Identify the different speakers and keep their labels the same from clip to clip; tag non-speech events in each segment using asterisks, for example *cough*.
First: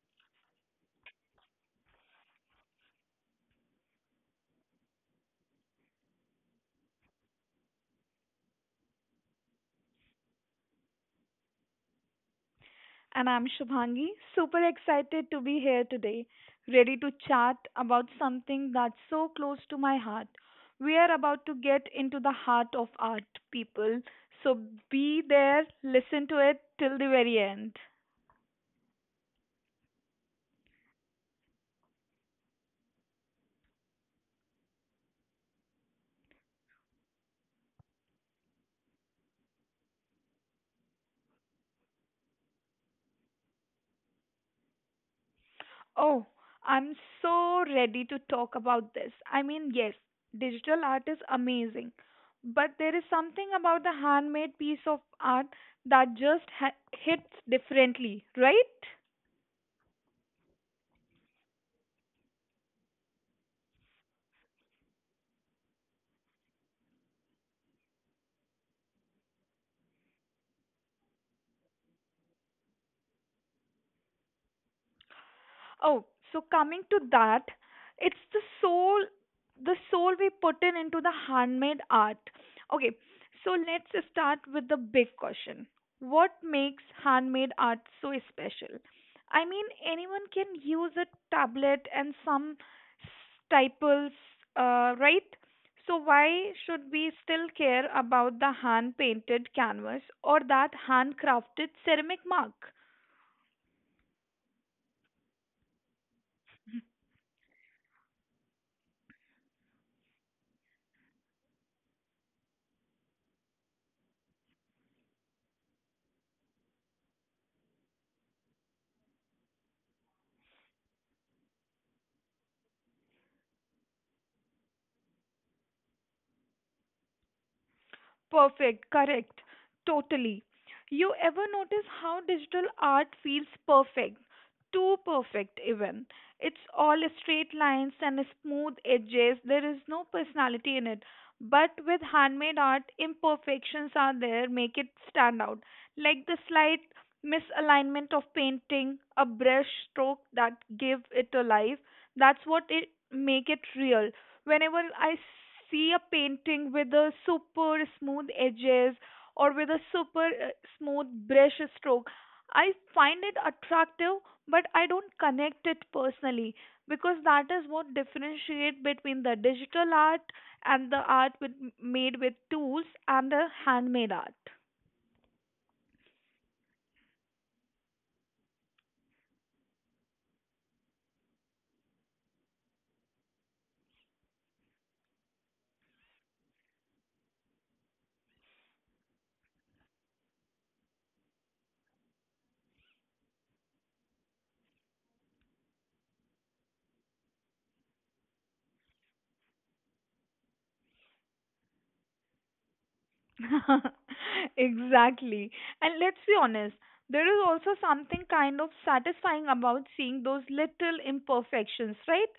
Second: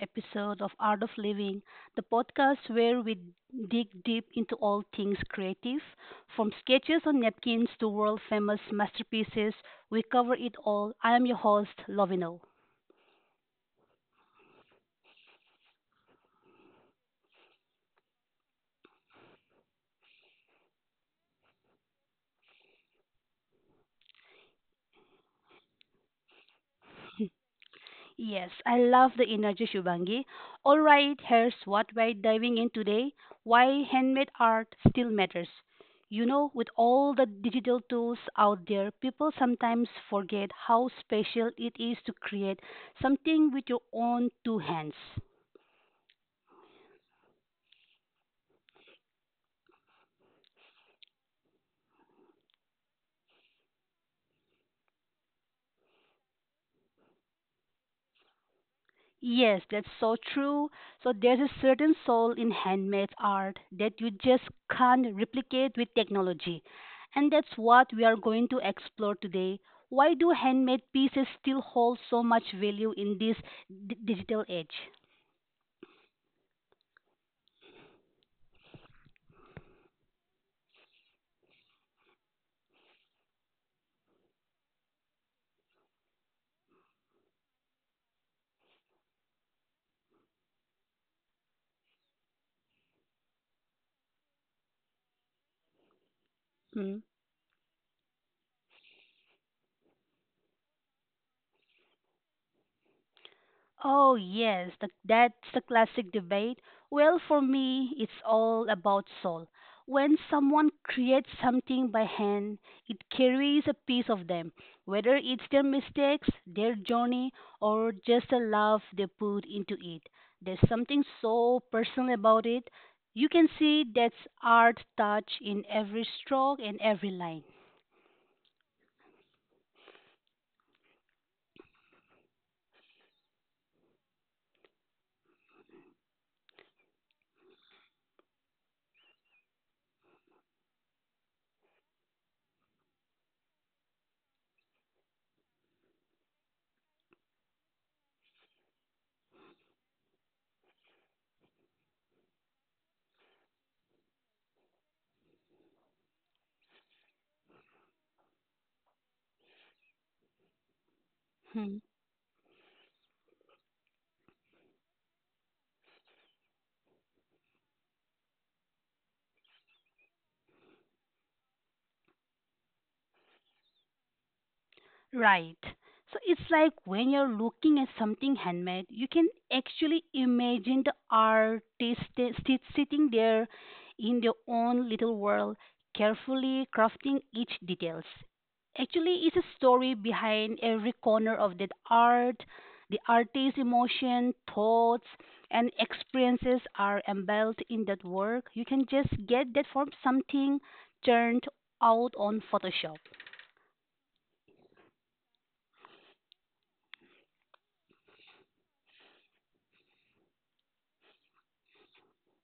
Speaker 1: episode of Art of Living, the podcast where we dig deep into all things creative. From sketches on napkins to world famous masterpieces, we cover it all. I am your host, Lovino.
Speaker 2: And I'm Shubhangi, super excited to be here today, ready to chat about something that's so close to my heart. We are about to get into the heart of art, people. So be there, listen to it till the very end.
Speaker 1: Yes, I love the energy, Shubangi. All right, here's what we're diving in today, why handmade art still matters. You know, with all the digital tools out there, people sometimes forget how special it is to create something with your own two hands.
Speaker 2: Oh, I'm so ready to talk about this. I mean, yes, digital art is amazing, but there is something about the handmade piece of art that just hits differently, right?
Speaker 1: Yes, that's so true. So there's a certain soul in handmade art that you just can't replicate with technology. And that's what we are going to explore today. Why do handmade pieces still hold so much value in this digital age?
Speaker 2: Oh, so coming to that, it's the soul we put in into the handmade art. Okay, so let's start with the big question. What makes handmade art so special? I mean, anyone can use a tablet and some staples, right? So why
Speaker 1: Hmm?
Speaker 2: should we still care about the hand painted canvas or that handcrafted ceramic mark?
Speaker 1: Oh, yes, that's the classic debate. Well, for me, it's all about soul. When someone creates something by hand, it carries a piece of them, whether it's their mistakes, their journey, or just the love they put into it. There's something so personal about it. You can see that's art touch in every stroke and every line.
Speaker 2: Perfect, correct, totally. You ever notice how digital art feels perfect, too perfect even? It's all straight lines and smooth edges, there is no personality in it. But with handmade art, imperfections are there, make it stand out. Like the slight misalignment of painting, a brush stroke that give it a life. That's what it make it real whenever I see a painting with a super smooth edges or with a super smooth brush
Speaker 1: Hmm.
Speaker 2: stroke, I find it attractive, but I don't connect it personally because that is what differentiate between the digital art and the art with, made with tools and the handmade art.
Speaker 1: Right. So it's like when you're looking at something handmade, you can actually imagine the sitting there in their own little world, carefully crafting each details. Actually, it's a story behind every corner of that art. The artist's emotion, thoughts, and experiences are embodied in that work. You can just get that from something turned out on Photoshop.
Speaker 2: *laughs* Exactly. And let's be honest, there is also something kind of satisfying about seeing those little imperfections, right?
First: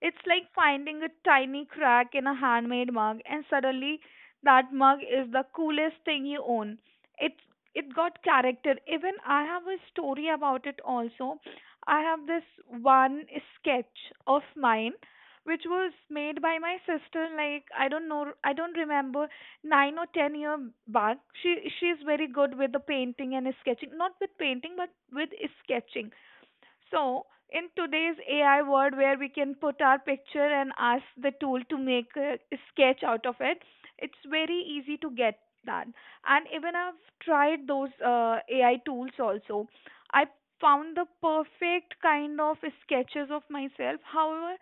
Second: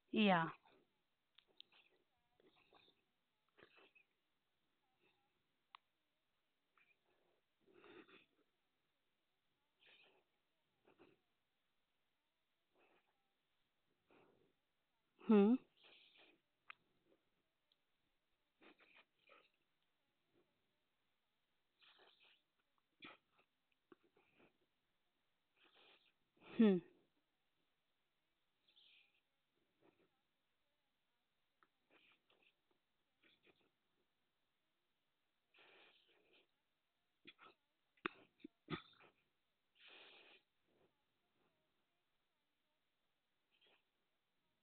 Speaker 2: It's
Speaker 1: Yeah.
Speaker 2: like finding a tiny crack in a handmade mug and suddenly that mug is the coolest thing you own. It it got character. Even I have a story about it also. I have this one sketch of mine
Speaker 1: Hmm.
Speaker 2: which was made by my sister, like, I don't know, I don't remember, 9 or 10 years back. She is very good with the painting and sketching, not with painting but with sketching.
Speaker 1: Hmm.
Speaker 2: So in today's AI world, where we can put our picture and ask the tool to make a sketch out of it, it's very easy to get that. And even I've tried those AI tools also. I found the perfect kind of sketches of myself. However,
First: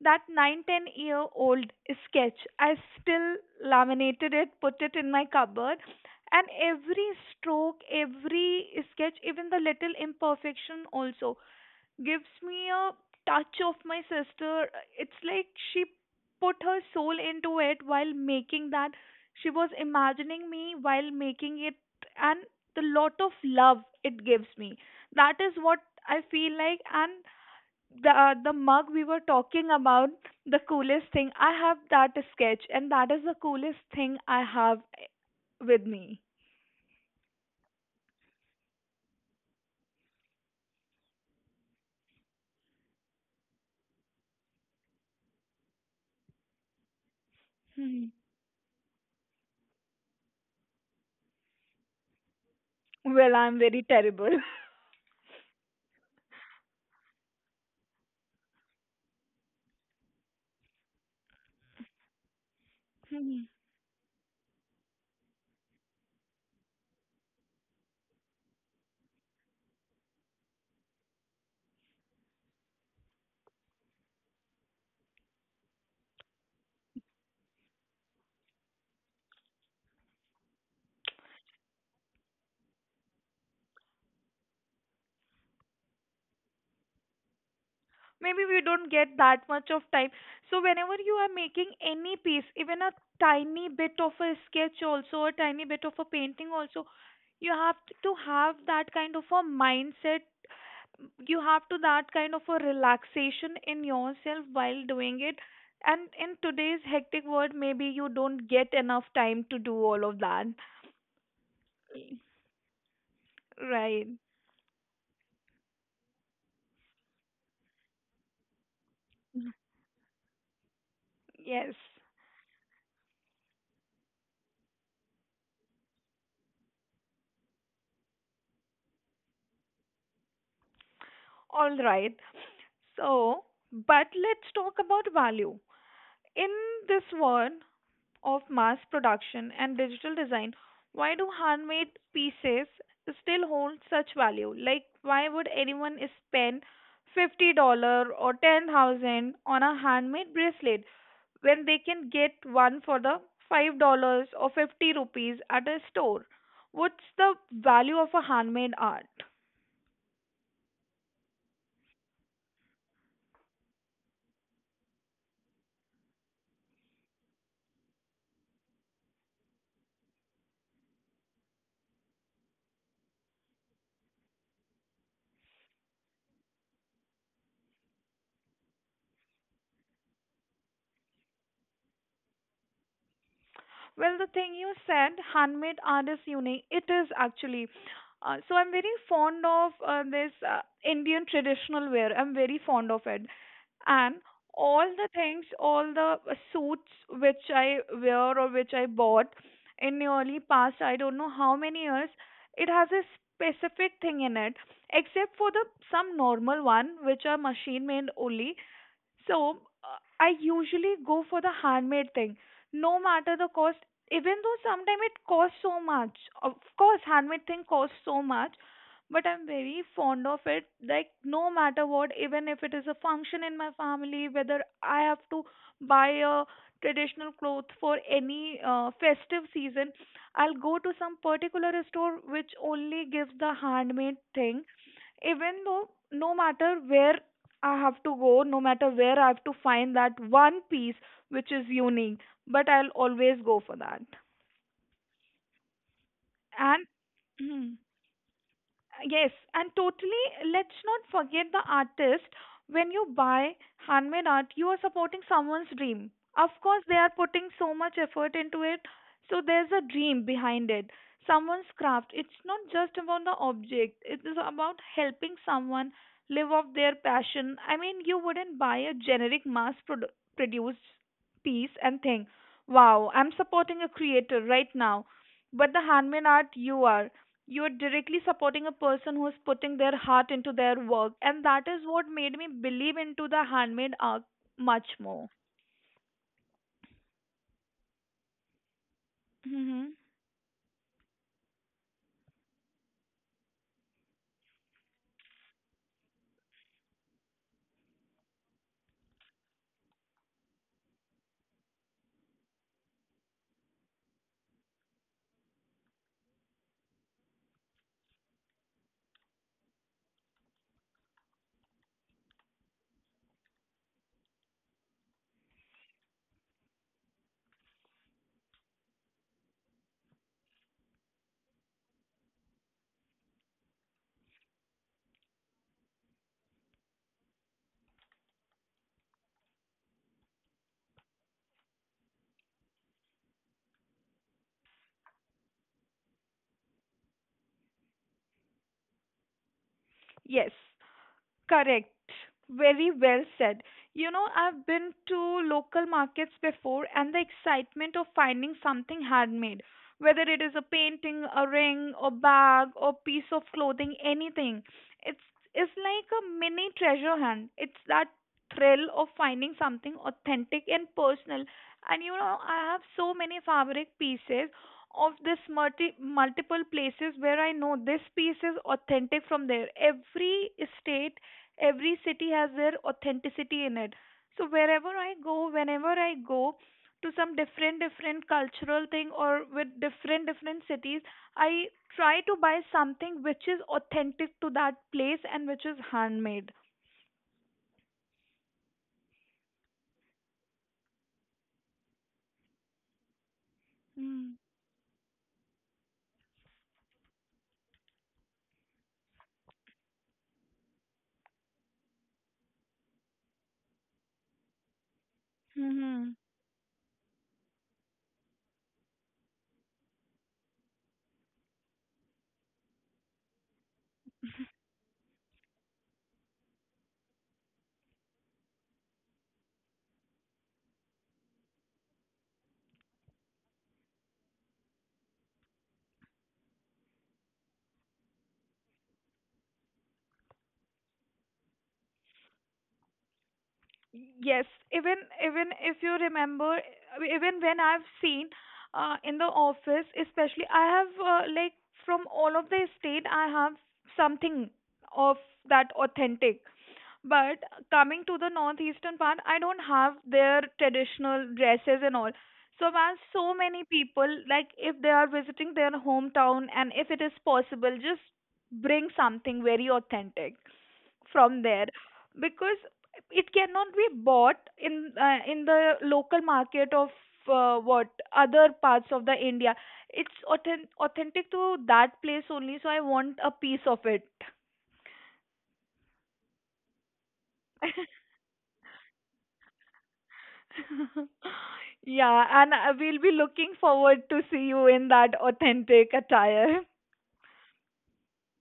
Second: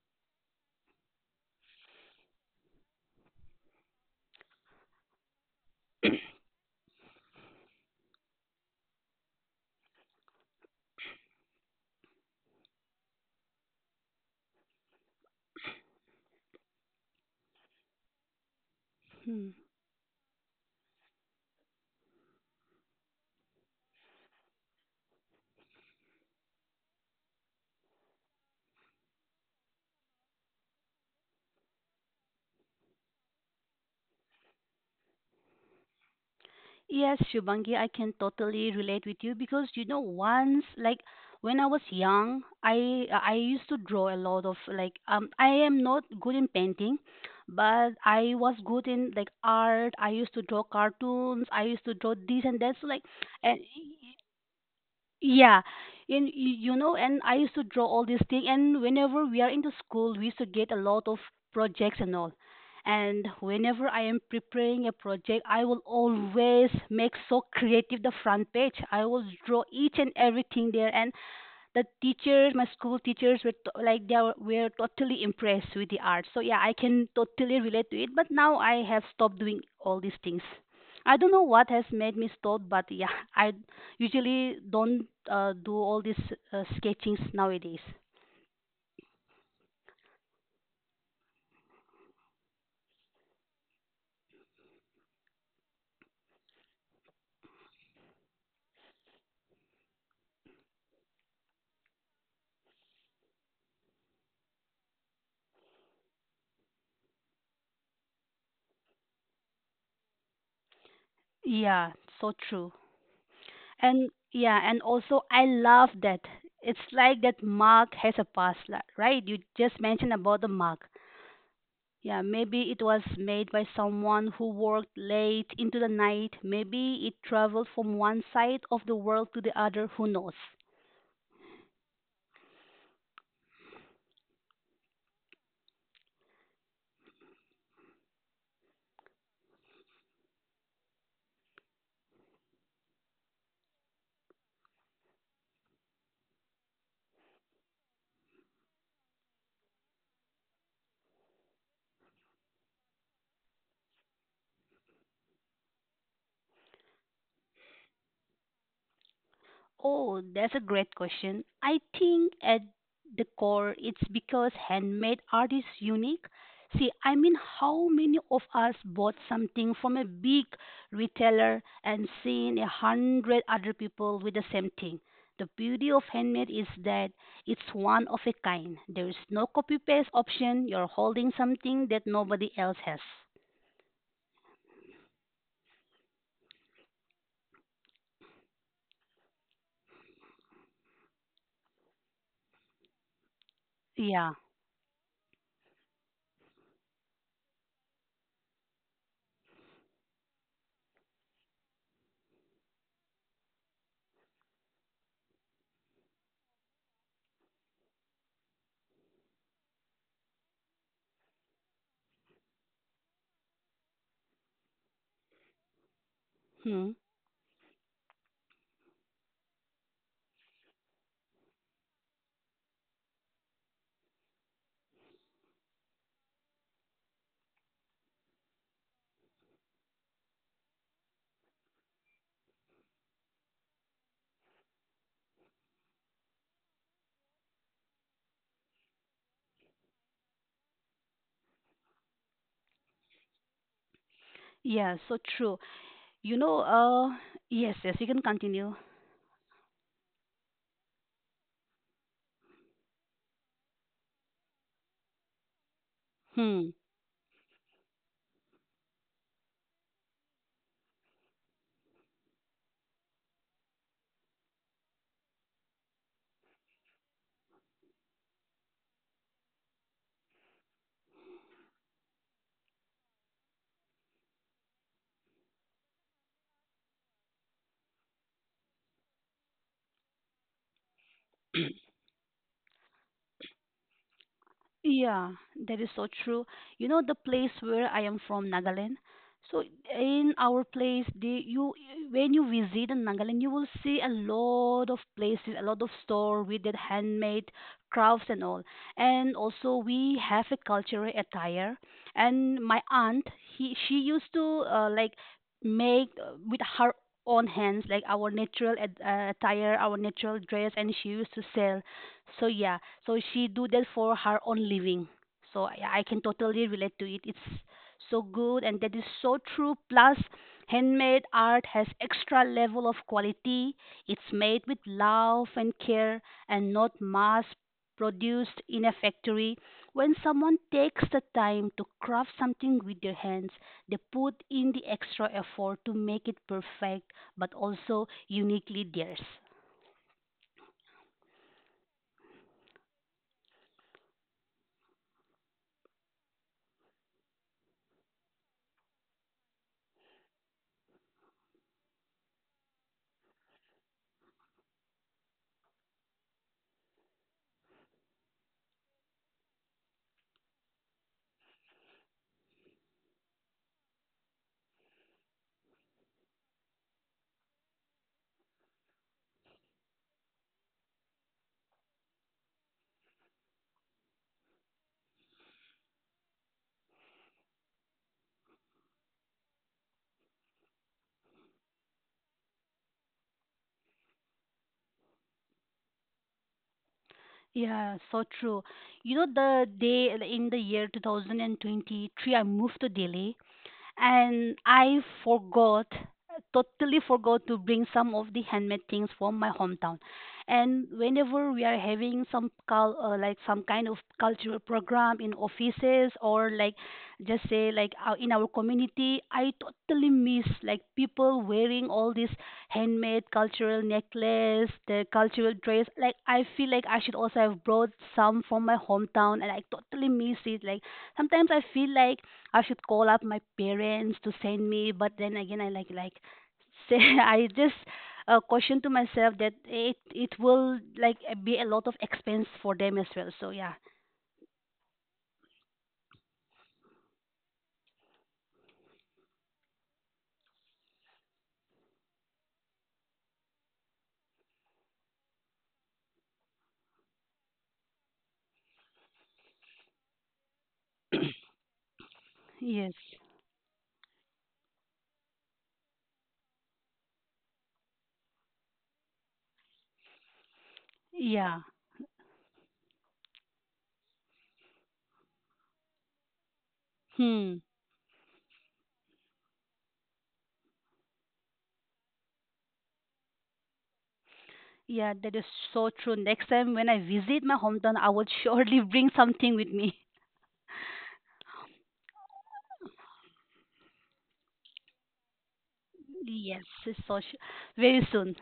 Speaker 2: that 9 10 year old sketch, I still laminated it, put it in my cupboard, and every stroke, every sketch, even the little imperfection also gives me a touch of my sister. It's like she put her soul into it while making that.
Speaker 1: Hmm.
Speaker 2: She was imagining me while making it, and the lot of love it gives me. That is what I feel like. And the mug we were talking about, the coolest thing I have, that sketch, and that is the coolest thing I have with me.
Speaker 1: Yes, Shubangi, I can totally relate with you because you know once like when I was young, I used to draw a lot of like I am not good in painting, but
Speaker 2: Hmm.
Speaker 1: I was good in like art. I used to draw cartoons. I used to draw this and that. So like
Speaker 2: Well,
Speaker 1: and
Speaker 2: I'm very terrible.
Speaker 1: yeah, and you know, and I used to draw all these things. And whenever we are in the school, we used to get a lot of projects and all. And
Speaker 2: *laughs*
Speaker 1: whenever I am preparing a project, I will always make so creative the front page. I will draw each and everything there. And the teachers, my school teachers were to, like were totally impressed with the art. So yeah, I can totally relate to it. But now I have stopped doing all these things. I don't know what has made me stop, but yeah, I usually don't do all these sketchings nowadays.
Speaker 2: Maybe we don't get that much of time, so whenever you are making any piece, even a tiny bit of a sketch also, a tiny bit of a painting also, you have to have that kind of a mindset. You have to that kind of a relaxation in yourself while doing it, and in today's hectic world maybe you don't get enough time to do all of that,
Speaker 1: Yeah, so true.
Speaker 2: right?
Speaker 1: And yeah, and also I love that. It's like that mug has a right? You just mentioned about the mug.
Speaker 2: Yes,
Speaker 1: Yeah, maybe it was made by someone who worked late into the night. Maybe it traveled from one side of the world to the other. Who knows?
Speaker 2: all right. So, but let's talk about value in this world of mass production and digital design. Why do handmade pieces still hold such value? Like, why would anyone spend $50 or 10,000 on a handmade bracelet when they can get one for the $5 or 50 rupees at a store? What's the value of a handmade art?
Speaker 1: Oh, that's a great question. I think at the core, it's because handmade art is unique. See, I mean, how many of us bought something from a big retailer and seen a hundred other people with the same thing? The beauty of handmade is that it's one of a kind. There is no copy paste option. You're holding something that nobody else has.
Speaker 2: Well, the thing you said, handmade art is unique. It is actually. So I'm very fond of this Indian traditional wear. I'm very fond of it. And
Speaker 1: Yeah.
Speaker 2: all the things, all the suits which I wear or which I bought in the early past, I don't know how many years, it has a specific thing in it, except for the some normal one which are machine made only. So I usually go for the handmade thing, no matter the cost. Even though sometimes it costs so much, of
Speaker 1: Hmm.
Speaker 2: course, handmade thing costs so much, but I'm very fond of it. Like no matter what, even if it is a function in my family, whether I have to buy a traditional cloth for any festive season, I'll go to some particular store which only gives the handmade thing, even though no matter where I have to go, no matter where I have to find that one piece which is unique, but I'll always go for that.
Speaker 1: Yeah, so true. You know,
Speaker 2: And
Speaker 1: yes,
Speaker 2: *clears throat*
Speaker 1: yes, you can continue.
Speaker 2: yes, and totally, let's not forget the artist. When you buy handmade art, you are supporting someone's dream. Of
Speaker 1: Hmm.
Speaker 2: course, they are putting so much effort into it, so there's a dream behind it. Someone's craft. It's not just about the object, it is about helping someone live off their passion. I mean, you wouldn't buy a generic mass produced piece and think, wow, I'm supporting a creator right now. But the handmade art, you're directly supporting a person who's putting their heart into their work, and that is what made me believe into the handmade art much more.
Speaker 1: Yeah, that is so true. You know, the place where I am from, Nagaland. So
Speaker 2: Hmm.
Speaker 1: in our place, they, you when you visit in Nagaland, you will see a lot of places, a lot of store with that handmade crafts and all. And also we have a cultural attire. And my aunt, he she used to like make with her own hands like our natural attire, our natural dress, and she used to sell. So yeah, so she do that for her own living. So I can totally relate to it. It's so good and that is so true. Plus, handmade art has extra level of quality. It's made with love and care and not mass produced in a factory. When someone takes the time to craft something with their hands, they put in the extra effort to make it perfect but also uniquely theirs.
Speaker 2: Yes. Correct. Very well said. You know, I've been to local markets before, and the excitement of finding something handmade, whether it is a painting, a ring, a bag, or piece of clothing, anything, it's it's like a mini treasure hunt. It's that thrill of finding something authentic and personal. And you know, I have so many fabric pieces of this multiple places where I know this piece is authentic from there. Every state, every city has their authenticity in it. So wherever I go, whenever I go to some different different cultural thing or with different different cities, I try to buy something which is authentic to that place and which is handmade.
Speaker 1: Yeah, so true. You know, the day like, in the year 2023, I moved to Delhi and I forgot, totally forgot to bring some of the handmade things from my hometown. And whenever we are having some like some kind of cultural program in
Speaker 2: Mm-hmm.
Speaker 1: offices or like just say like in our community, I totally miss like people wearing all this handmade cultural necklace, the cultural dress. Like I feel like I should also have brought some from my hometown, and I totally miss it. Like sometimes I feel like I should call up my parents to send me, but then again, I *laughs* say I just question to myself that it will like be a lot of expense for them as well. So yeah,
Speaker 2: Yes, even even if you remember, even when I've seen in the office, especially I have like from all of the state, I have something of that authentic. But coming to the northeastern part, I don't have their traditional dresses and all. So
Speaker 1: yes,
Speaker 2: man, so many people, like if they are visiting their hometown and if it is possible, just bring something very authentic from
Speaker 1: yeah,
Speaker 2: there because it cannot be bought in the local market of
Speaker 1: hmm,
Speaker 2: what other parts of the India. It's authentic to that place only, so I want a piece of it.
Speaker 1: yeah, that is so true. Next time when I visit my hometown, I will *laughs* surely bring something with me.
Speaker 2: *laughs* Yeah, and I will be looking forward to see you in that authentic attire.
Speaker 1: Yes, so sh- very soon.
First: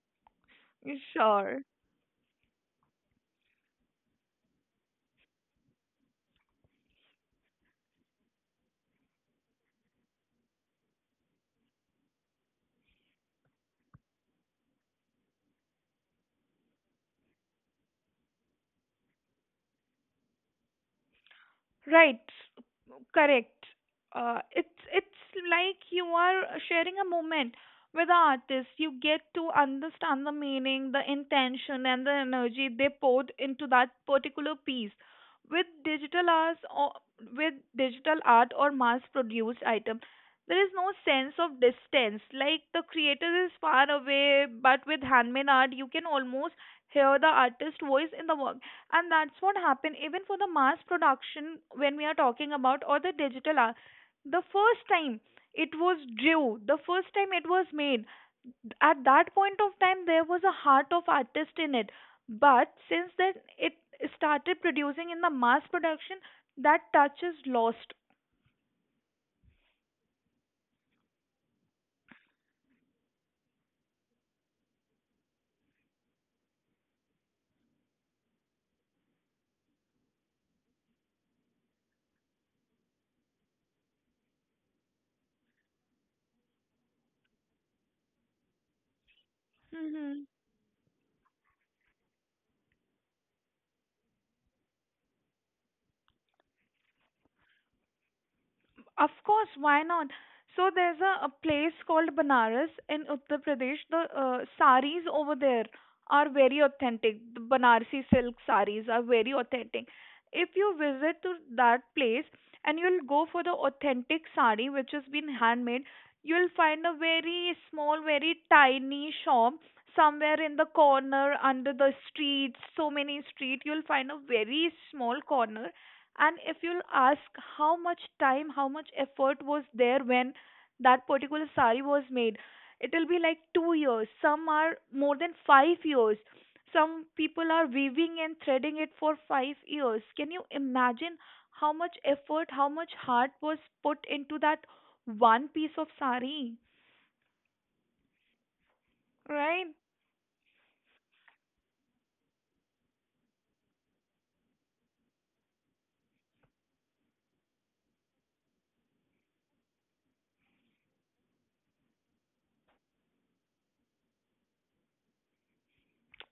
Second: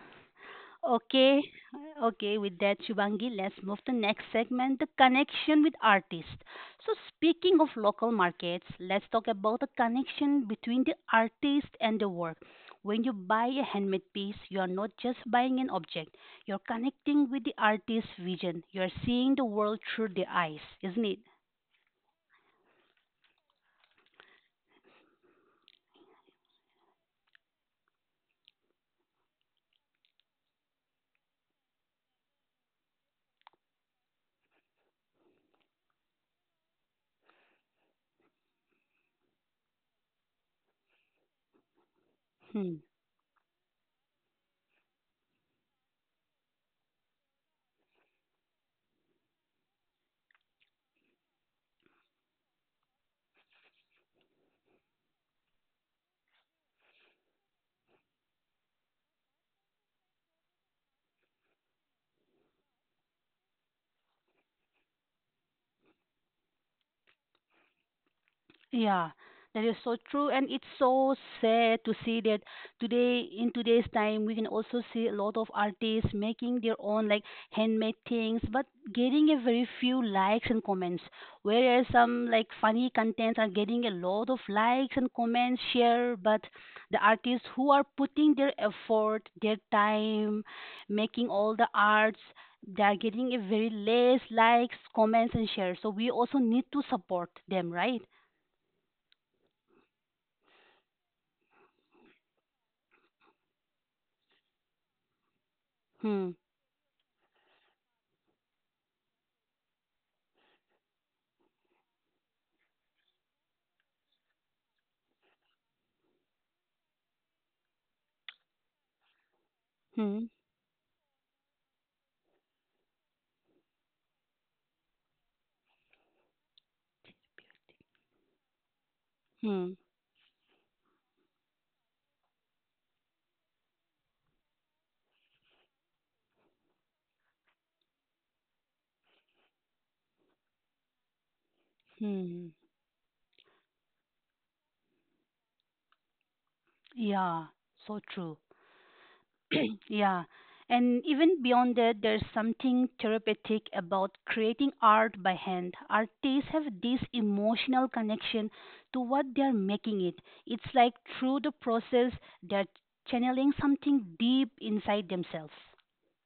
Speaker 2: *laughs*
Speaker 1: Okay,
Speaker 2: Sure.
Speaker 1: okay, with that, Shivangi, let's move to next segment, the connection with artists. So speaking of local markets, let's talk about the connection between the artist and the work. When you buy a handmade piece, you are not just buying an object. You're connecting with the artist's vision. You're seeing the world through their eyes, isn't it?
Speaker 2: Right, correct. It's like you are sharing a moment with the artist. You get to understand the meaning, the intention, and the energy they poured into that particular piece. With digital art or mass-produced item, there is no sense of distance. Like
Speaker 1: Hmm.
Speaker 2: the creator is far away, but with handmade art, you can almost hear the artist's voice in the and that's what happened even for the mass production when we are talking about, or the digital art. The first time the first time it was made, at that point of time there was a heart of artist in it. But since then it started producing in the mass production, that touch is lost.
Speaker 1: Yeah, that is so true, and it's so sad to see that today, in today's time, we can also see a lot of artists making their own like handmade things, but getting a very few likes and comments. Whereas some like funny contents are getting a lot of likes and comments, share, but the artists who are putting their effort, their
Speaker 2: Hmm.
Speaker 1: time, making all the arts, they are getting a very less likes, comments, and shares. So we also need to support them, right?
Speaker 2: Of course, why not? So there's a place called Banaras in Uttar Pradesh. The saris over there are
Speaker 1: Hmm.
Speaker 2: very authentic. The Banarsi silk saris are very authentic. If you visit to that place and you'll go for the authentic sari which has been handmade, you'll find a very small, very tiny shop
Speaker 1: Hmm.
Speaker 2: somewhere in the corner under the street, so many street, you'll find a very small corner, and if you'll ask how much time, how much effort was
Speaker 1: Hmm.
Speaker 2: there when that particular sari was made, it'll be like 2 years. Some are more than 5 years. Some people are weaving and threading it for 5 years. Can you imagine how much effort,
Speaker 1: Hmm.
Speaker 2: how much heart was put into that one piece of sari?
Speaker 1: Yeah. So true.
Speaker 2: Right?
Speaker 1: *clears throat* Yeah. And even beyond that, there's something therapeutic about creating art by hand. Artists have this emotional connection to what they're making it. It's like through the process, they're channeling something deep inside themselves.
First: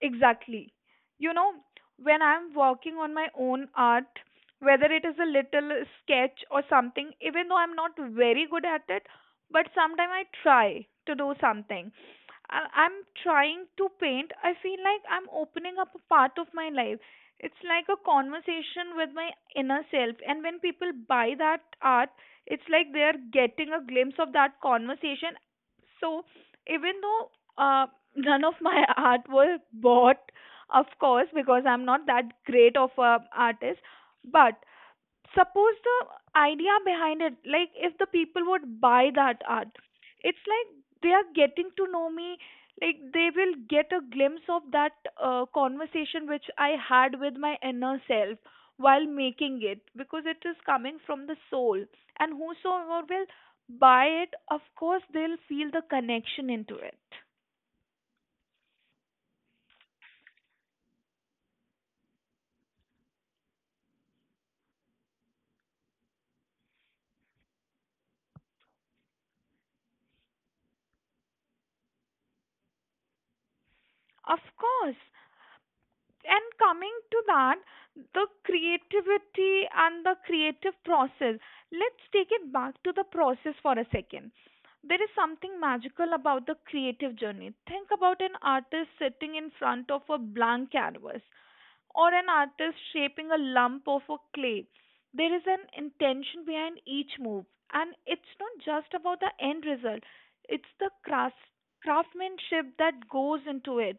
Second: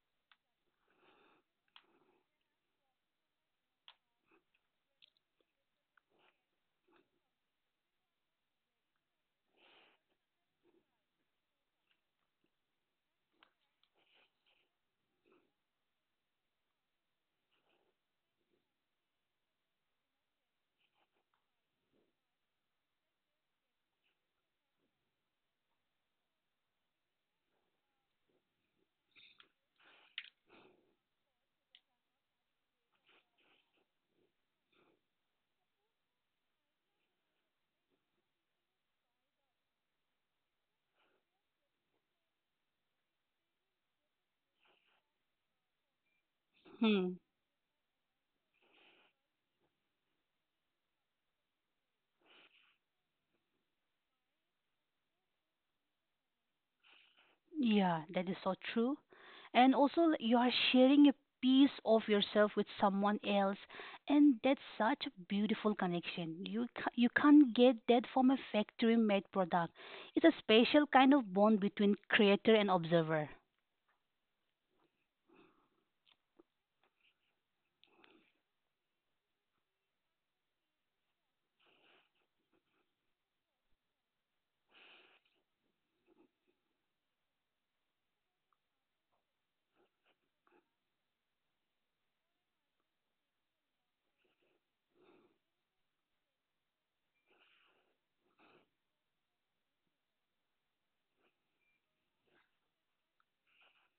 Speaker 2: Exactly. You know, when I'm working on my own art, whether it is a little sketch or something, even though I'm not very good at it, but sometimes I try to do something. I'm trying to paint. I feel like I'm opening up a part of my life. It's like a conversation with my inner self. And when people buy that art, it's like they're getting a glimpse of that conversation. So even though uh, none of my *laughs* art was bought, of course, because I'm not that great of a artist, but suppose the idea behind it, like if the people would buy that art, it's like they are getting to know me, like they will get a glimpse of that conversation which I had with my inner self while making it, because it is coming from the soul, and whosoever will buy it, of course they'll feel the connection into it.
Speaker 1: Yeah, that is so true. And also, like, you are sharing a piece of yourself with someone else, and that's such a beautiful connection. You can't get that from a factory-made product. It's a special kind of bond between creator and observer.
Speaker 2: Of course. And coming to that, the creativity and the creative process, let's take it back to the process for a second. There is something magical about the creative journey. Think about an artist sitting in front of a blank canvas or an artist shaping a lump of a clay. There is an intention behind each move, and it's not just about the end result, it's the craftsmanship that goes into it.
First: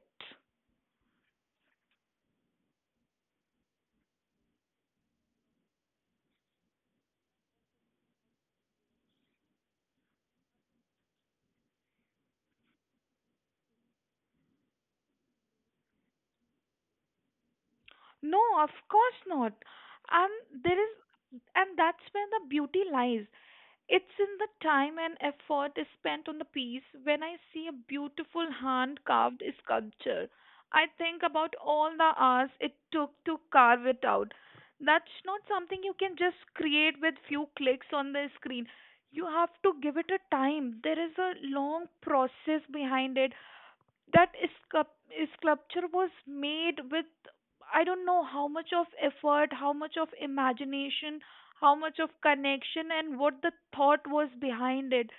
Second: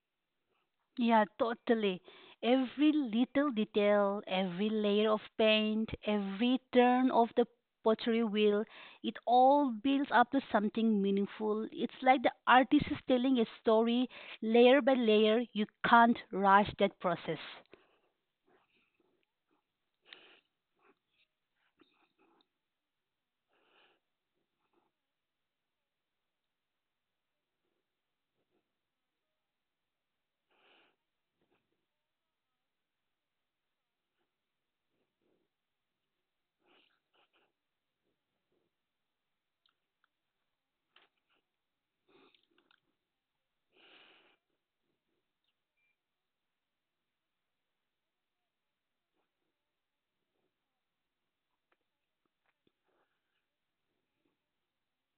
Speaker 1: Yeah, totally. Every little detail, every layer of paint, every turn of the pottery wheel, it all builds up to something meaningful. It's like the artist is telling a story layer by layer. You can't rush that process.
Speaker 2: No, of course not. And there is, and that's where the beauty lies. It's in the time and effort is spent on the piece. When I see a beautiful hand carved sculpture, I think about all the hours it took to carve it out. That's not something you can just create with few clicks on the screen. You have to give it a time. There is a long process behind it. That scup- sculpture was made with, I don't know how much of effort, how much of imagination, how much of connection, and what the thought was behind it.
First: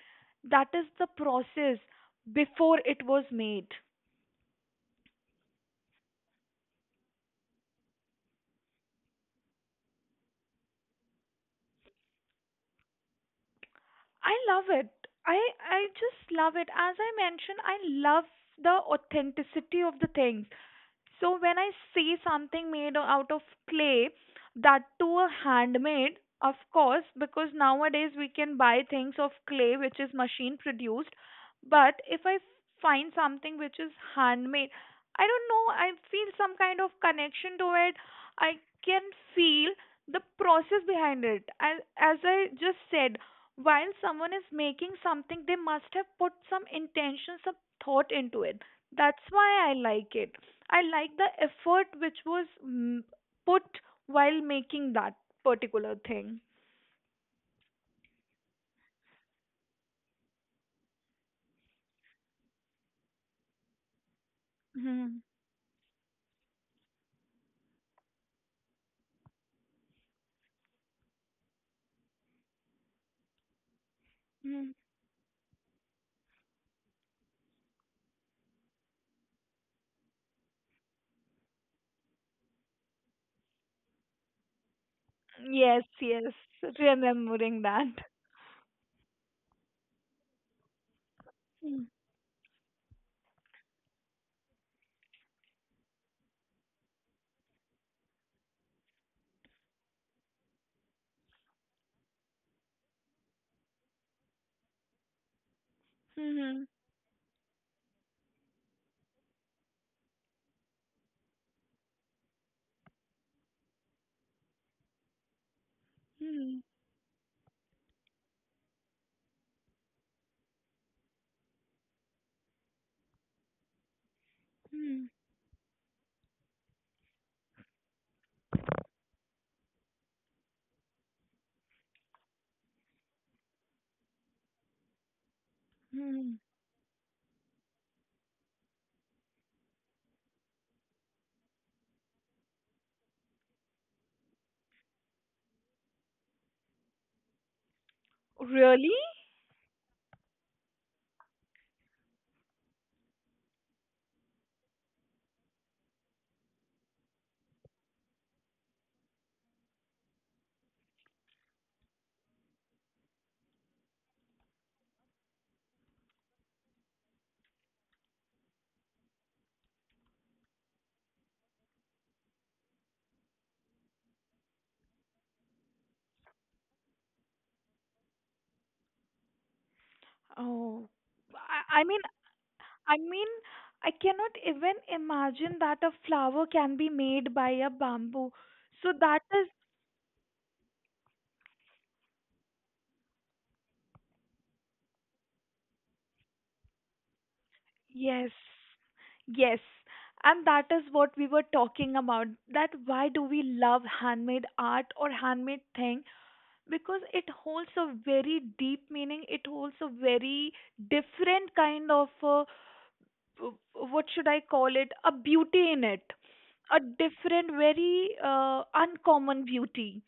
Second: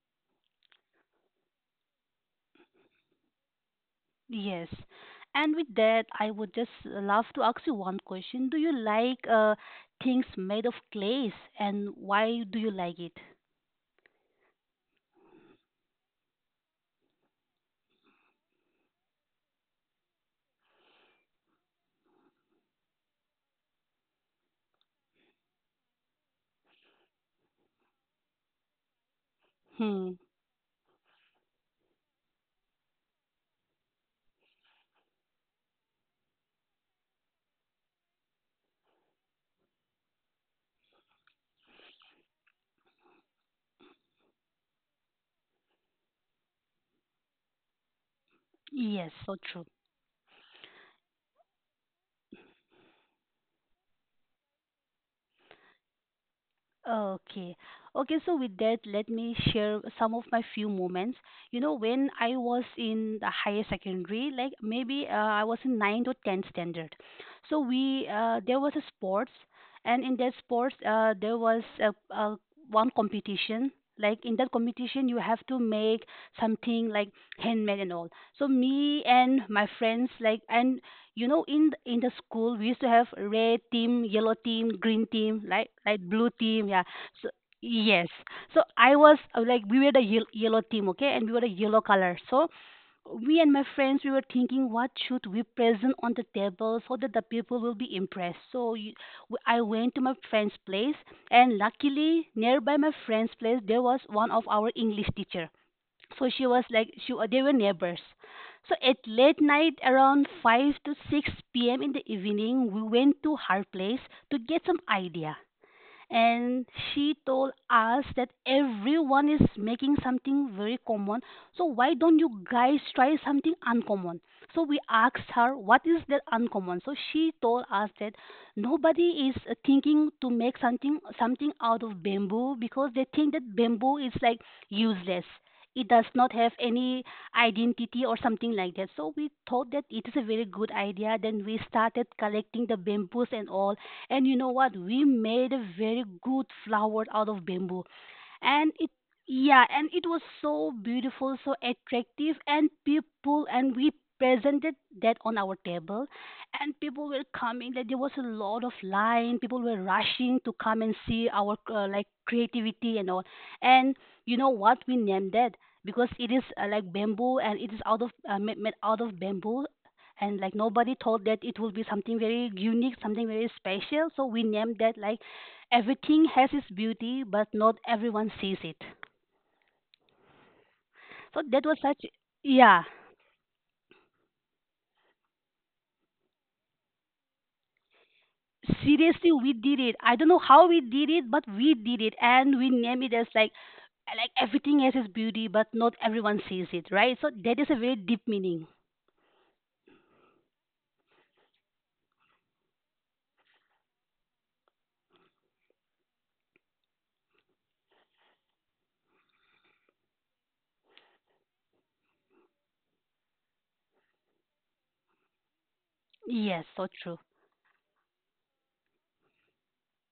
Speaker 2: That is the process before it was made.
Speaker 1: Yes. And with that, I would just love to ask you one question. Do you like things made of clays and why do you like it?
Speaker 2: I love it. I just love it. As I mentioned, I love the authenticity of the things. So when I see something made out of clay, that too a handmade, of course, because nowadays we can buy things of clay which
Speaker 1: Hmm.
Speaker 2: is machine produced. But if I find something which is handmade, I don't know, I feel some kind of connection to it. I can feel the process behind it. As I just said, while someone is making something, they must have put some intention, some thought into it.
Speaker 1: Yes,
Speaker 2: That's
Speaker 1: so true.
Speaker 2: why I like it. I like the effort which was put while making that particular thing.
Speaker 1: Okay. Okay, so with that, let me share some of my few moments. You know, when I was in the higher secondary, like maybe
Speaker 2: Mhm.
Speaker 1: I was in 9th or 10th standard. So we there was a sports, and in that sports, there was a one competition. Like in that
Speaker 2: Mhm.
Speaker 1: competition, you have to make something like handmade and all. So me and my friends, like, and you know in in the school we used to have red team, yellow team, green team,
Speaker 2: Yes,
Speaker 1: like blue
Speaker 2: yes,
Speaker 1: team, yeah, so
Speaker 2: remembering that.
Speaker 1: yes, so I was like we were the yellow team, okay, and we were the yellow
Speaker 2: Mm.
Speaker 1: color, so we and my friends we were thinking what should we present on the table so that the people will be impressed, so I went to my friend's place, and luckily nearby my friend's place there was one of our English teacher, so she was
Speaker 2: Mhm.
Speaker 1: like she they were neighbors, so at late night around 5 to 6 p.m. in the evening we went to her place to get some idea,
Speaker 2: Mhm.
Speaker 1: and she told us that everyone is making something very common, so why don't you guys try something uncommon, so we
Speaker 2: Mhm.
Speaker 1: asked her what is that uncommon, so she told us that nobody is thinking to make something out of bamboo because they think that bamboo is like useless, it does not
Speaker 2: Mhm.
Speaker 1: have any identity or something like that, so we thought that it is a very good idea, then we started collecting the bamboos and all, and you know what? We made a very good flower out of bamboo, and it
Speaker 2: Really?
Speaker 1: yeah, and it was so beautiful, so attractive, and we presented that on our table. And people were coming, like there was a lot of line, people were rushing to come and see our like creativity and all. And you know what we named that? Because it is like bamboo and it is out of made out of bamboo, and like nobody thought that it would be something very unique, something very special, so we named that like, everything has its beauty, but not everyone sees it.
Speaker 2: Oh,
Speaker 1: So that was
Speaker 2: I mean,
Speaker 1: such, yeah.
Speaker 2: I mean, I cannot even imagine that a flower can be made by a bamboo. So that
Speaker 1: Seriously,
Speaker 2: is.
Speaker 1: we did it. I don't know how we did it, but we did it, and we name it as like everything has its beauty, but not everyone sees it, right? So that is a very deep
Speaker 2: Yes,
Speaker 1: meaning.
Speaker 2: yes. And that is what we were talking about. That why do we love handmade art or handmade thing? Because it holds a very deep meaning. It holds a very different kind of, what should I call it, a beauty in it.
Speaker 1: Yes,
Speaker 2: A
Speaker 1: so true.
Speaker 2: different, very uncommon beauty.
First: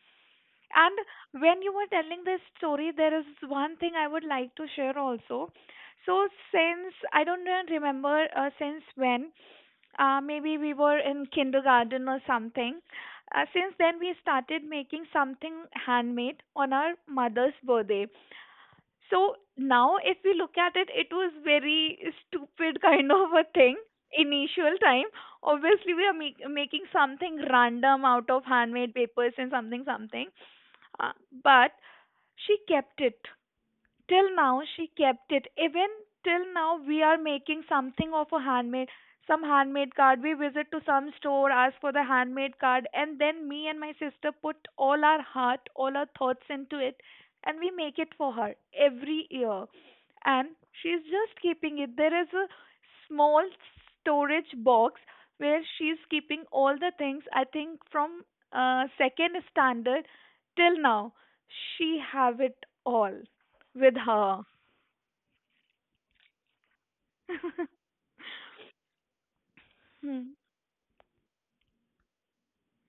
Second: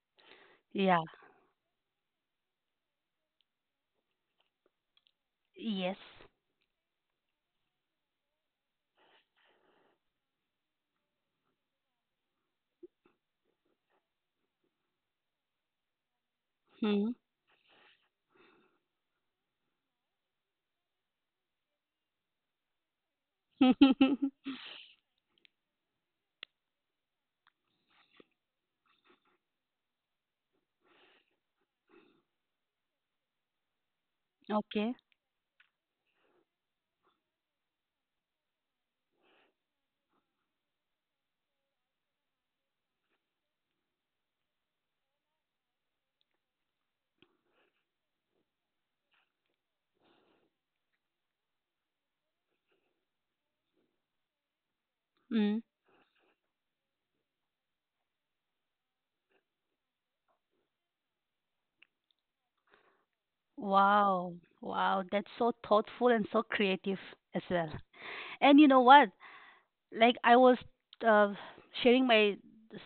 Speaker 1: Yeah.
Speaker 2: And when you were telling this story, there is one thing I would like to share also.
Speaker 1: Yes.
Speaker 2: So, since I don't even remember since when, maybe we were in kindergarten or something. Since then, we started making something handmade on our
Speaker 1: Hmm.
Speaker 2: mother's birthday. So, now if we look at it, it was very stupid kind of a thing
Speaker 1: *laughs* Okay.
Speaker 2: initial time. Obviously we are making something random out of handmade papers and something something, uh, but she kept it. Till now she kept it. Even till now we are making something of a handmade, some handmade card. We visit to some store, ask for the handmade card, and then me and my sister put all our heart, all our thoughts into it, and we make it for her every year. And she's just keeping it. There is a small storage box
Speaker 1: Mm.
Speaker 2: where she's keeping all the things. I think from second standard till now, she have it all with
Speaker 1: Wow.
Speaker 2: her.
Speaker 1: Wow. That's so thoughtful and so creative as well.
Speaker 2: *laughs*
Speaker 1: And you know what? Like
Speaker 2: Hmm.
Speaker 1: I was uh, sharing my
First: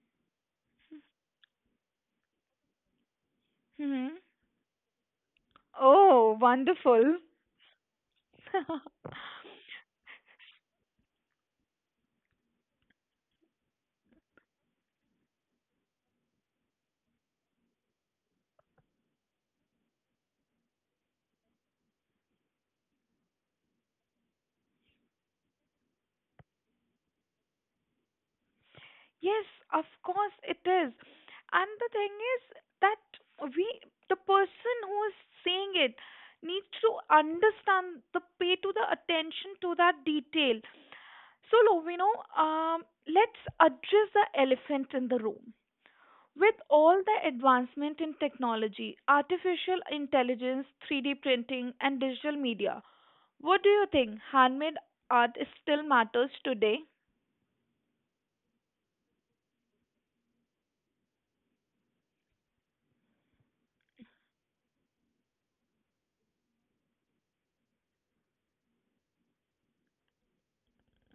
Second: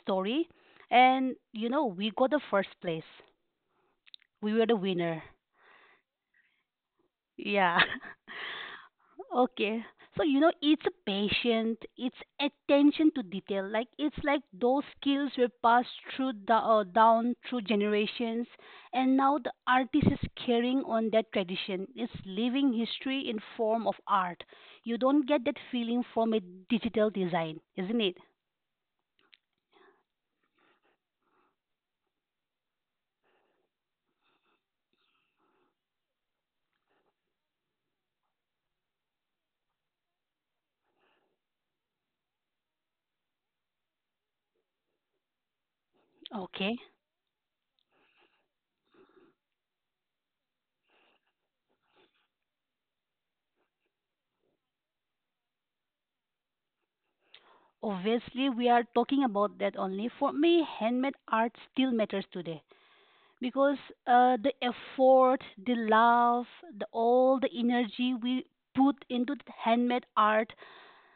Speaker 1: story, and we got the first place.
Speaker 2: Hmm.
Speaker 1: We were the winner.
Speaker 2: Oh, wonderful.
Speaker 1: Yeah. *laughs*
Speaker 2: *laughs*
Speaker 1: Okay. So, it's a patient, it's attention to detail. Like, it's like those skills were passed down through generations, and now the artist is carrying on that tradition. It's living history in form of art. You don't get that feeling from a digital design, isn't it?
Speaker 2: Yes, of course it is. And the thing is that we, the person who is saying it, needs to understand the pay to the attention to that detail. So, Lovino, let's address the elephant in the room. With
Speaker 1: Okay.
Speaker 2: all the advancement in technology, artificial intelligence, 3D printing, and digital media, what do you think? Handmade art still matters today?
Speaker 1: Obviously, we are talking about that only. For me, handmade art still matters today because the effort, the love, the all the energy we put into the handmade art,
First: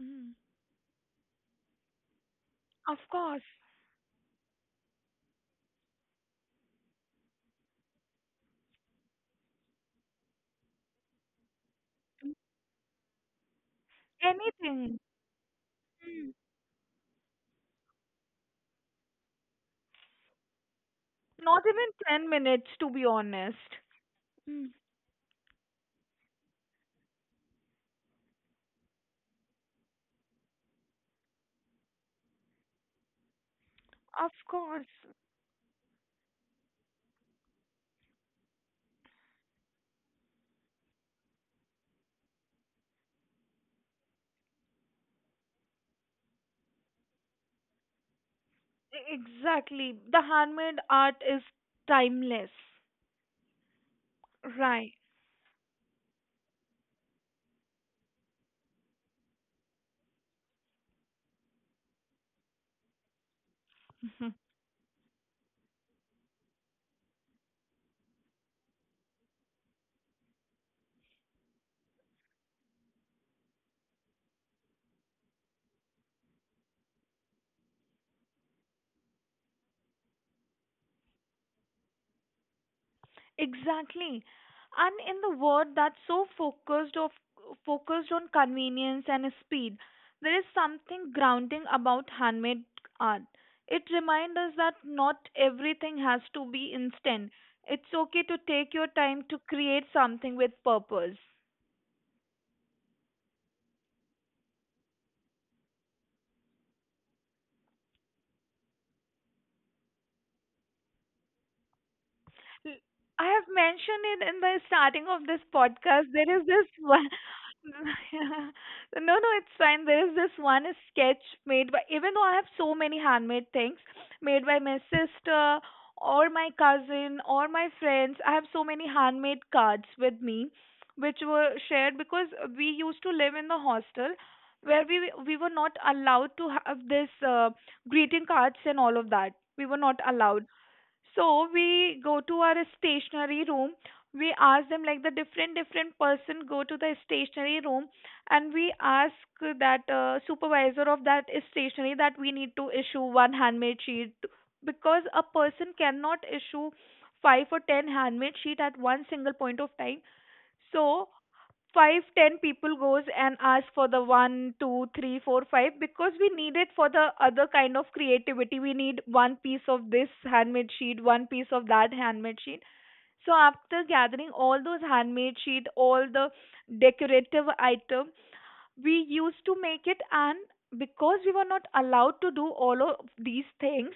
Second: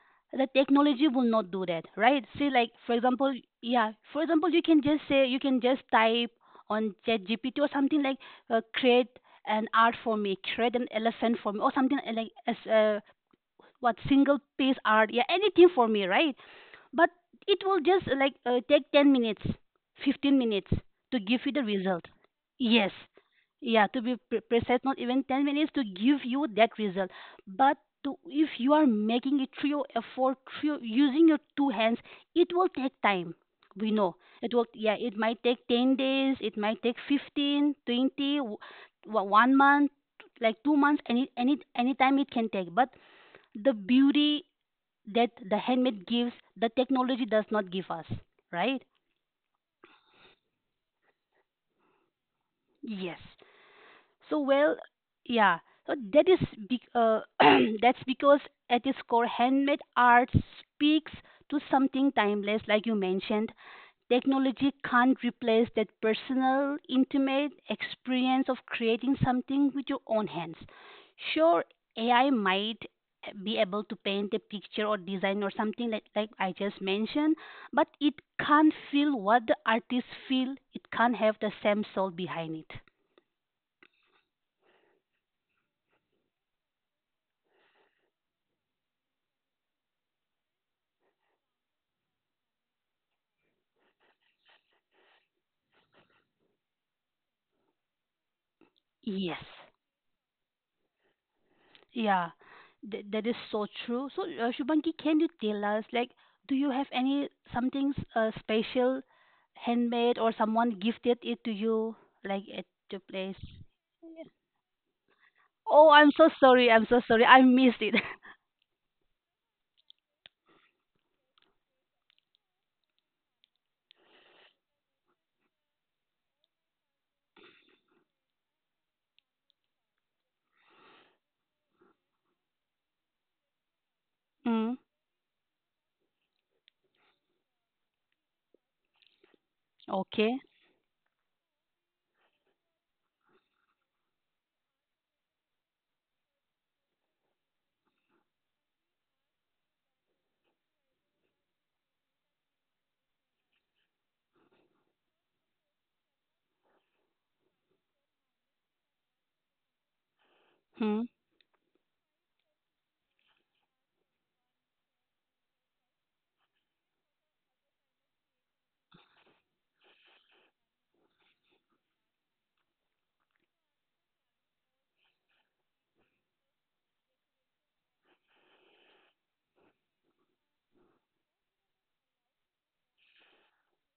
Speaker 2: Mm,
Speaker 1: the technology will not do that, right? See, like for
Speaker 2: of
Speaker 1: example,
Speaker 2: course.
Speaker 1: yeah, for example, you can just type on ChatGPT or something like create an art for me, create an elephant for me, or something like as what single piece
Speaker 2: Anything.
Speaker 1: art, yeah, anything for me,
Speaker 2: Mm.
Speaker 1: right? But it will just like take 10 minutes, 15 minutes to give you the
Speaker 2: Not even
Speaker 1: result.
Speaker 2: 10 minutes, to
Speaker 1: Yes,
Speaker 2: be honest.
Speaker 1: yeah, to be
Speaker 2: Mm,
Speaker 1: precise, not even 10 minutes to give you that result. But if you are making it through your effort, through using your two hands, it will take time, we know.
Speaker 2: of
Speaker 1: It will,
Speaker 2: course.
Speaker 1: yeah, it might take 10 days, it might take 15, 20, one month, like 2 months, any time it can take. But the beauty that the handmade gives, the technology does not give us, right?
Speaker 2: Exactly. The handmade art is timeless.
Speaker 1: Yes. So, well,
Speaker 2: Right.
Speaker 1: yeah. So be- uh, *clears throat* that's because at its core, handmade art speaks to something timeless, like you mentioned.
Speaker 2: *laughs*
Speaker 1: Technology can't replace that personal, intimate experience of creating something with your own hands. Sure, AI might be able to paint a picture or design or something like, I just mentioned, but it can't feel what the artist feel. It can't have the same soul behind it.
Speaker 2: Exactly. And in the world that's so focused on convenience and speed, there is something grounding about handmade art. It reminds us that not everything has to be instant. It's okay to take your time to
Speaker 1: Yes.
Speaker 2: create something with purpose.
Speaker 1: Yeah, that is so true. So, Shubhangi, can you tell us, like, do you have any something special, handmade, or someone gifted it to you, like at
Speaker 2: L-
Speaker 1: your
Speaker 2: I
Speaker 1: place?
Speaker 2: have mentioned it in the starting of this
Speaker 1: Oh,
Speaker 2: podcast.
Speaker 1: I'm so
Speaker 2: There is this
Speaker 1: sorry. I'm so
Speaker 2: one. *laughs*
Speaker 1: sorry. I missed it. *laughs*
Speaker 2: Yeah. No, no, it's fine. There is this one sketch made by, even though I have so many handmade things made by my sister or my cousin or my friends, I have so many handmade cards with me, which were shared because we used to live in the hostel
Speaker 1: Mm.
Speaker 2: where we were not allowed to have this greeting cards and all of that. We were not
Speaker 1: Okay.
Speaker 2: allowed. So we go to our stationery room. We ask them, like the different different person go to the stationery room and we ask that supervisor of that stationery that we need to issue one handmade sheet, because a person cannot issue five or ten handmade sheet at one single point of time.
Speaker 1: Hmm.
Speaker 2: So 5, 10 people goes and ask for the 1, 2, 3, 4, 5, because we need it for the other kind of creativity. We need one piece of this handmade sheet, one piece of that handmade sheet. So after gathering all those handmade sheet, all the decorative item, we used to make it. And because we were not allowed to do all of these things,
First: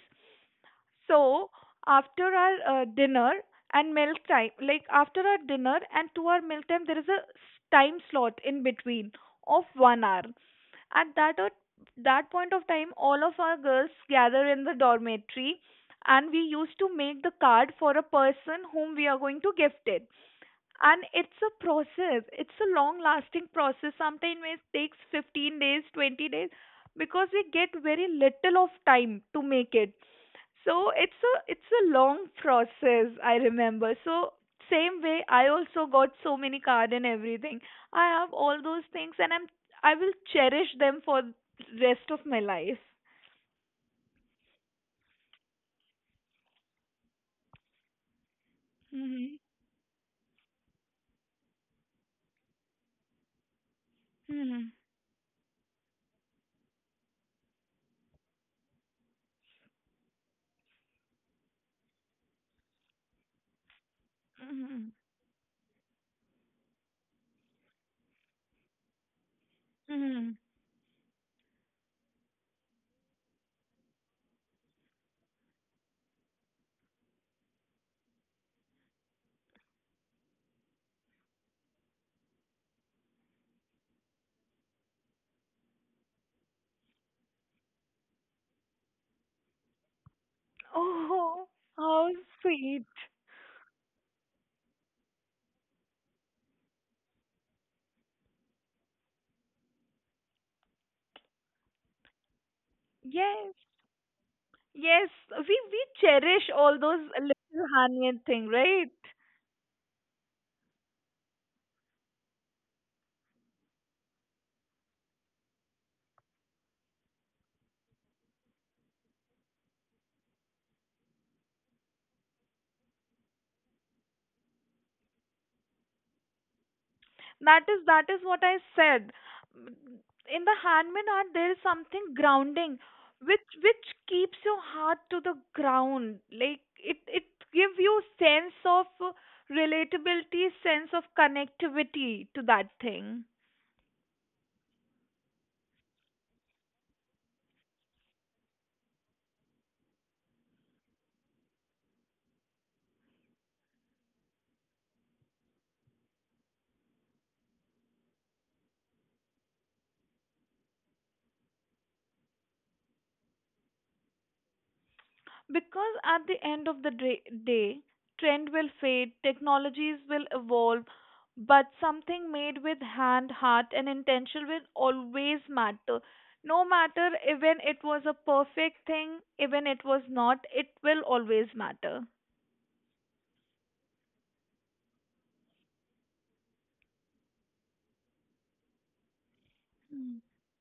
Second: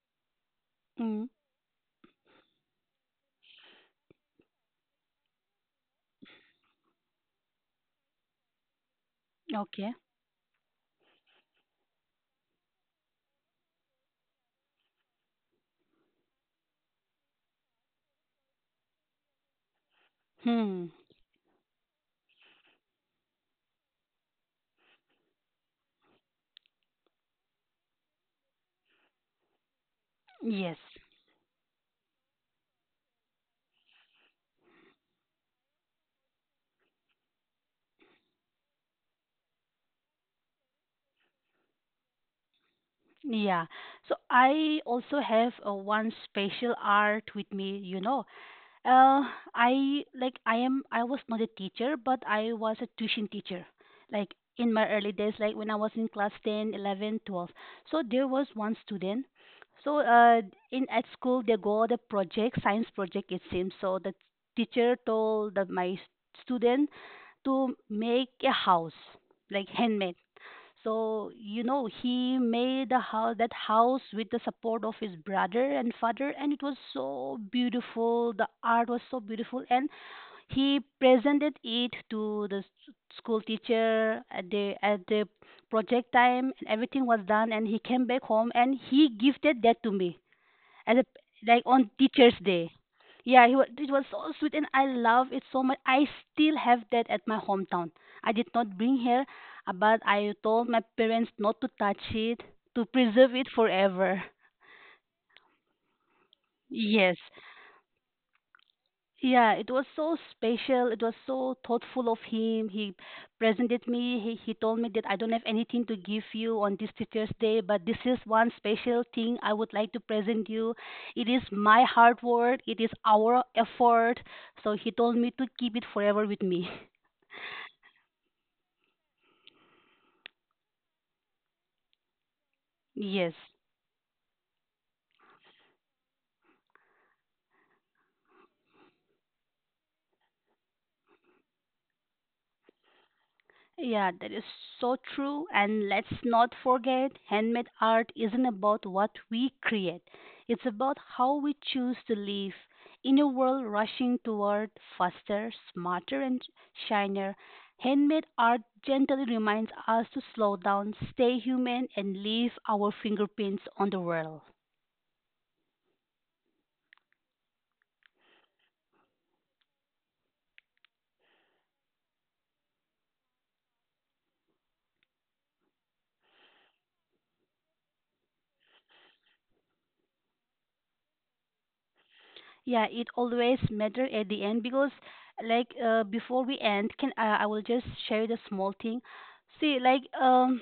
Speaker 1: Mm.
Speaker 2: so after our dinner and meal time, like after our dinner and to our meal time, there is a time slot in between of
Speaker 1: Okay.
Speaker 2: 1 hour. At that o- that point of time, all of our girls gather in the dormitory, and we used to make the card for a person whom we are going to gift it.
Speaker 1: Hmm.
Speaker 2: And it's a process, it's a long lasting process. Sometimes it takes 15 days, 20 days, because we get very little of time to make it. So
Speaker 1: Yes.
Speaker 2: it's a, it's a long process, I remember. So same way, I also got so many card and everything. I have all those things, and I'm, I will cherish them for rest of my life.
Speaker 1: Yeah. So I also have one special art with me. Uh,
Speaker 2: Mhm.
Speaker 1: I like I am I was not a teacher, but I was a tuition teacher. Like
Speaker 2: Mhm.
Speaker 1: in my early days, like when I was in class 10, 11, 12. So there was one student. So in at school they go the project, science project it seems. So the
Speaker 2: Mhm.
Speaker 1: teacher told my student to make a house, like handmade.
Speaker 2: Mhm.
Speaker 1: So, he made a house, that house with the support of his brother and father, and it was so beautiful. The art was so beautiful, and he presented it to the school teacher at the project time, and everything was done. And he came back home and he gifted that to me
Speaker 2: *laughs*
Speaker 1: as a
Speaker 2: Oh,
Speaker 1: like on
Speaker 2: how
Speaker 1: Teachers Day.
Speaker 2: sweet.
Speaker 1: Yeah, it was so sweet, and I love it so much. I still have that at my hometown. I did not bring here, but I told my parents not to touch it, to preserve it
Speaker 2: Yes.
Speaker 1: forever.
Speaker 2: Yes, we cherish all those
Speaker 1: Yes,
Speaker 2: little handmade thing, right?
Speaker 1: yeah, it was so special. It was so thoughtful of him. He presented me. He told me that I don't have anything to give you on this Teacher's Day, but this is one special thing I would like to present you. It is my hard work. It is our effort. So he told me to keep it forever with me.
Speaker 2: That is what I said. In the handmade art, there is something grounding,
Speaker 1: *laughs* Yes.
Speaker 2: which keeps your heart to the ground. Like it gives you sense of relatability, sense of connectivity to that thing.
Speaker 1: Yeah, that, is so true. And let's not forget, handmade art isn't about what we create, it's about how we choose to live. In a world rushing toward faster, smarter, and shinier, handmade art gently reminds us to slow down, stay human, and leave our fingerprints on the world.
Speaker 2: Because at the end of the day, trend will fade, technologies will evolve, but something made with hand, heart, and intention will always matter. No matter even it was a perfect thing, even it was not, it will always matter.
Speaker 1: Yeah, it always matter at the end because, like, before we end, can I will just share the small thing. See, like,
Speaker 2: Mm.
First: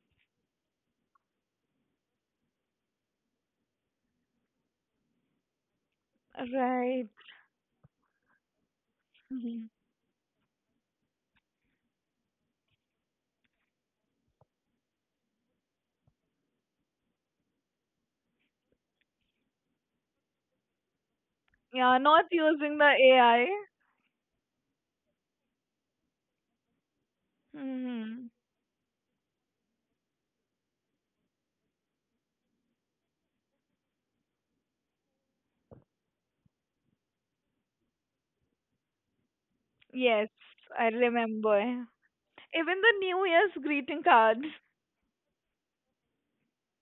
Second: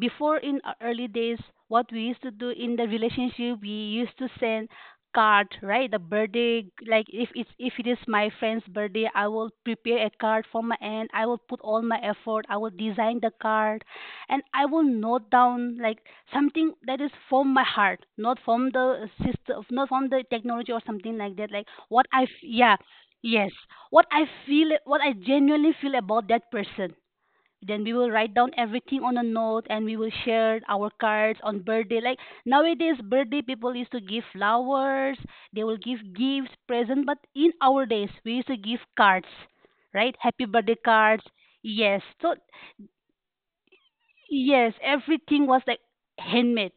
Speaker 1: before in our early days, what we used to do in the relationship, we used to send card, right? The birthday, like,
Speaker 2: Right.
Speaker 1: if it is my friend's birthday, I will
Speaker 2: Mhm.
Speaker 1: prepare a card for my end, I will put all my effort, I will design the card, and I will note down, like, something that is from my heart, not from the system, not from the technology or something like that, like
Speaker 2: Yeah,
Speaker 1: what I
Speaker 2: not
Speaker 1: yeah.
Speaker 2: using the AI.
Speaker 1: Yes, what I feel, what I genuinely feel about that person. Then we will
Speaker 2: Hmm.
Speaker 1: write down everything on a note and we will share our cards on birthday. Like nowadays, birthday people used to give flowers, they will give gifts, present, but in our days, we used to give cards, right?
Speaker 2: Yes,
Speaker 1: Happy birthday
Speaker 2: I
Speaker 1: cards.
Speaker 2: remember. Even
Speaker 1: Yes. So,
Speaker 2: the New Year's greeting cards.
Speaker 1: yes, everything was like handmade.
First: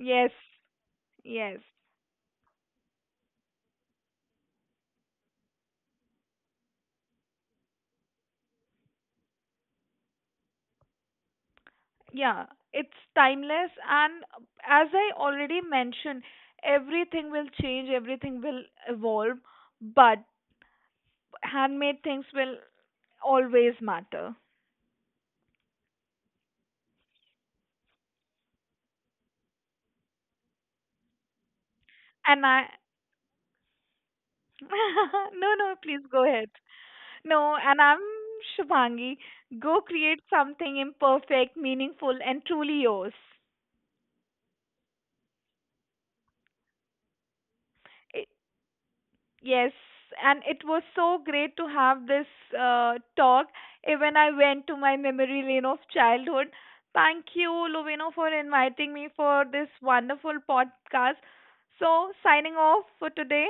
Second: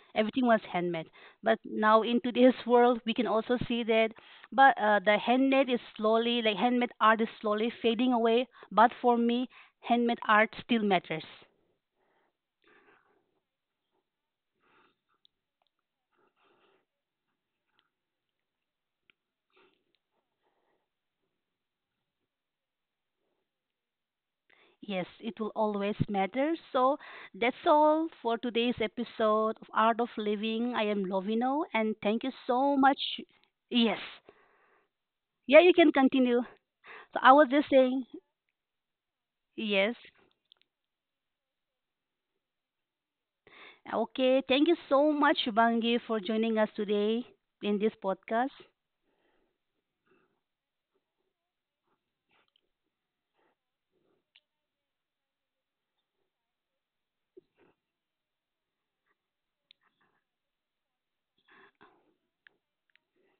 Speaker 2: Yes,
Speaker 1: Everything was handmade.
Speaker 2: yes.
Speaker 1: But now in today's world, we can also see that but the handmade is slowly like handmade art is slowly fading away, but for me, handmade art still matters.
Speaker 2: Yeah, it's timeless. And as I already mentioned, everything will change, everything will evolve, but handmade things will always matter.
Speaker 1: Yes, it will always matter. So that's all for today's episode of Art of Living. I am Lovino, and thank you
Speaker 2: And I.
Speaker 1: so much. Yes.
Speaker 2: *laughs* No,
Speaker 1: Yeah,
Speaker 2: no,
Speaker 1: you
Speaker 2: please
Speaker 1: can
Speaker 2: go ahead.
Speaker 1: continue. So I
Speaker 2: No,
Speaker 1: was
Speaker 2: and
Speaker 1: just
Speaker 2: I'm,
Speaker 1: saying,
Speaker 2: Shubhangi, go
Speaker 1: yes.
Speaker 2: create something imperfect, meaningful, and truly yours.
Speaker 1: Okay, thank you so much, Bangi, for joining us today in this podcast.
Speaker 2: Yes, and it was so great to have this talk. Even I went to my memory lane of childhood. Thank you, Lovino, for inviting me for this wonderful podcast. So, signing off for today.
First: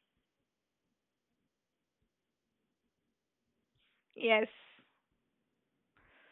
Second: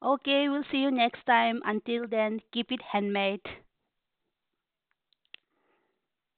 Speaker 1: Okay, we'll see you next time. Until then, keep it handmade.
Speaker 2: Yes.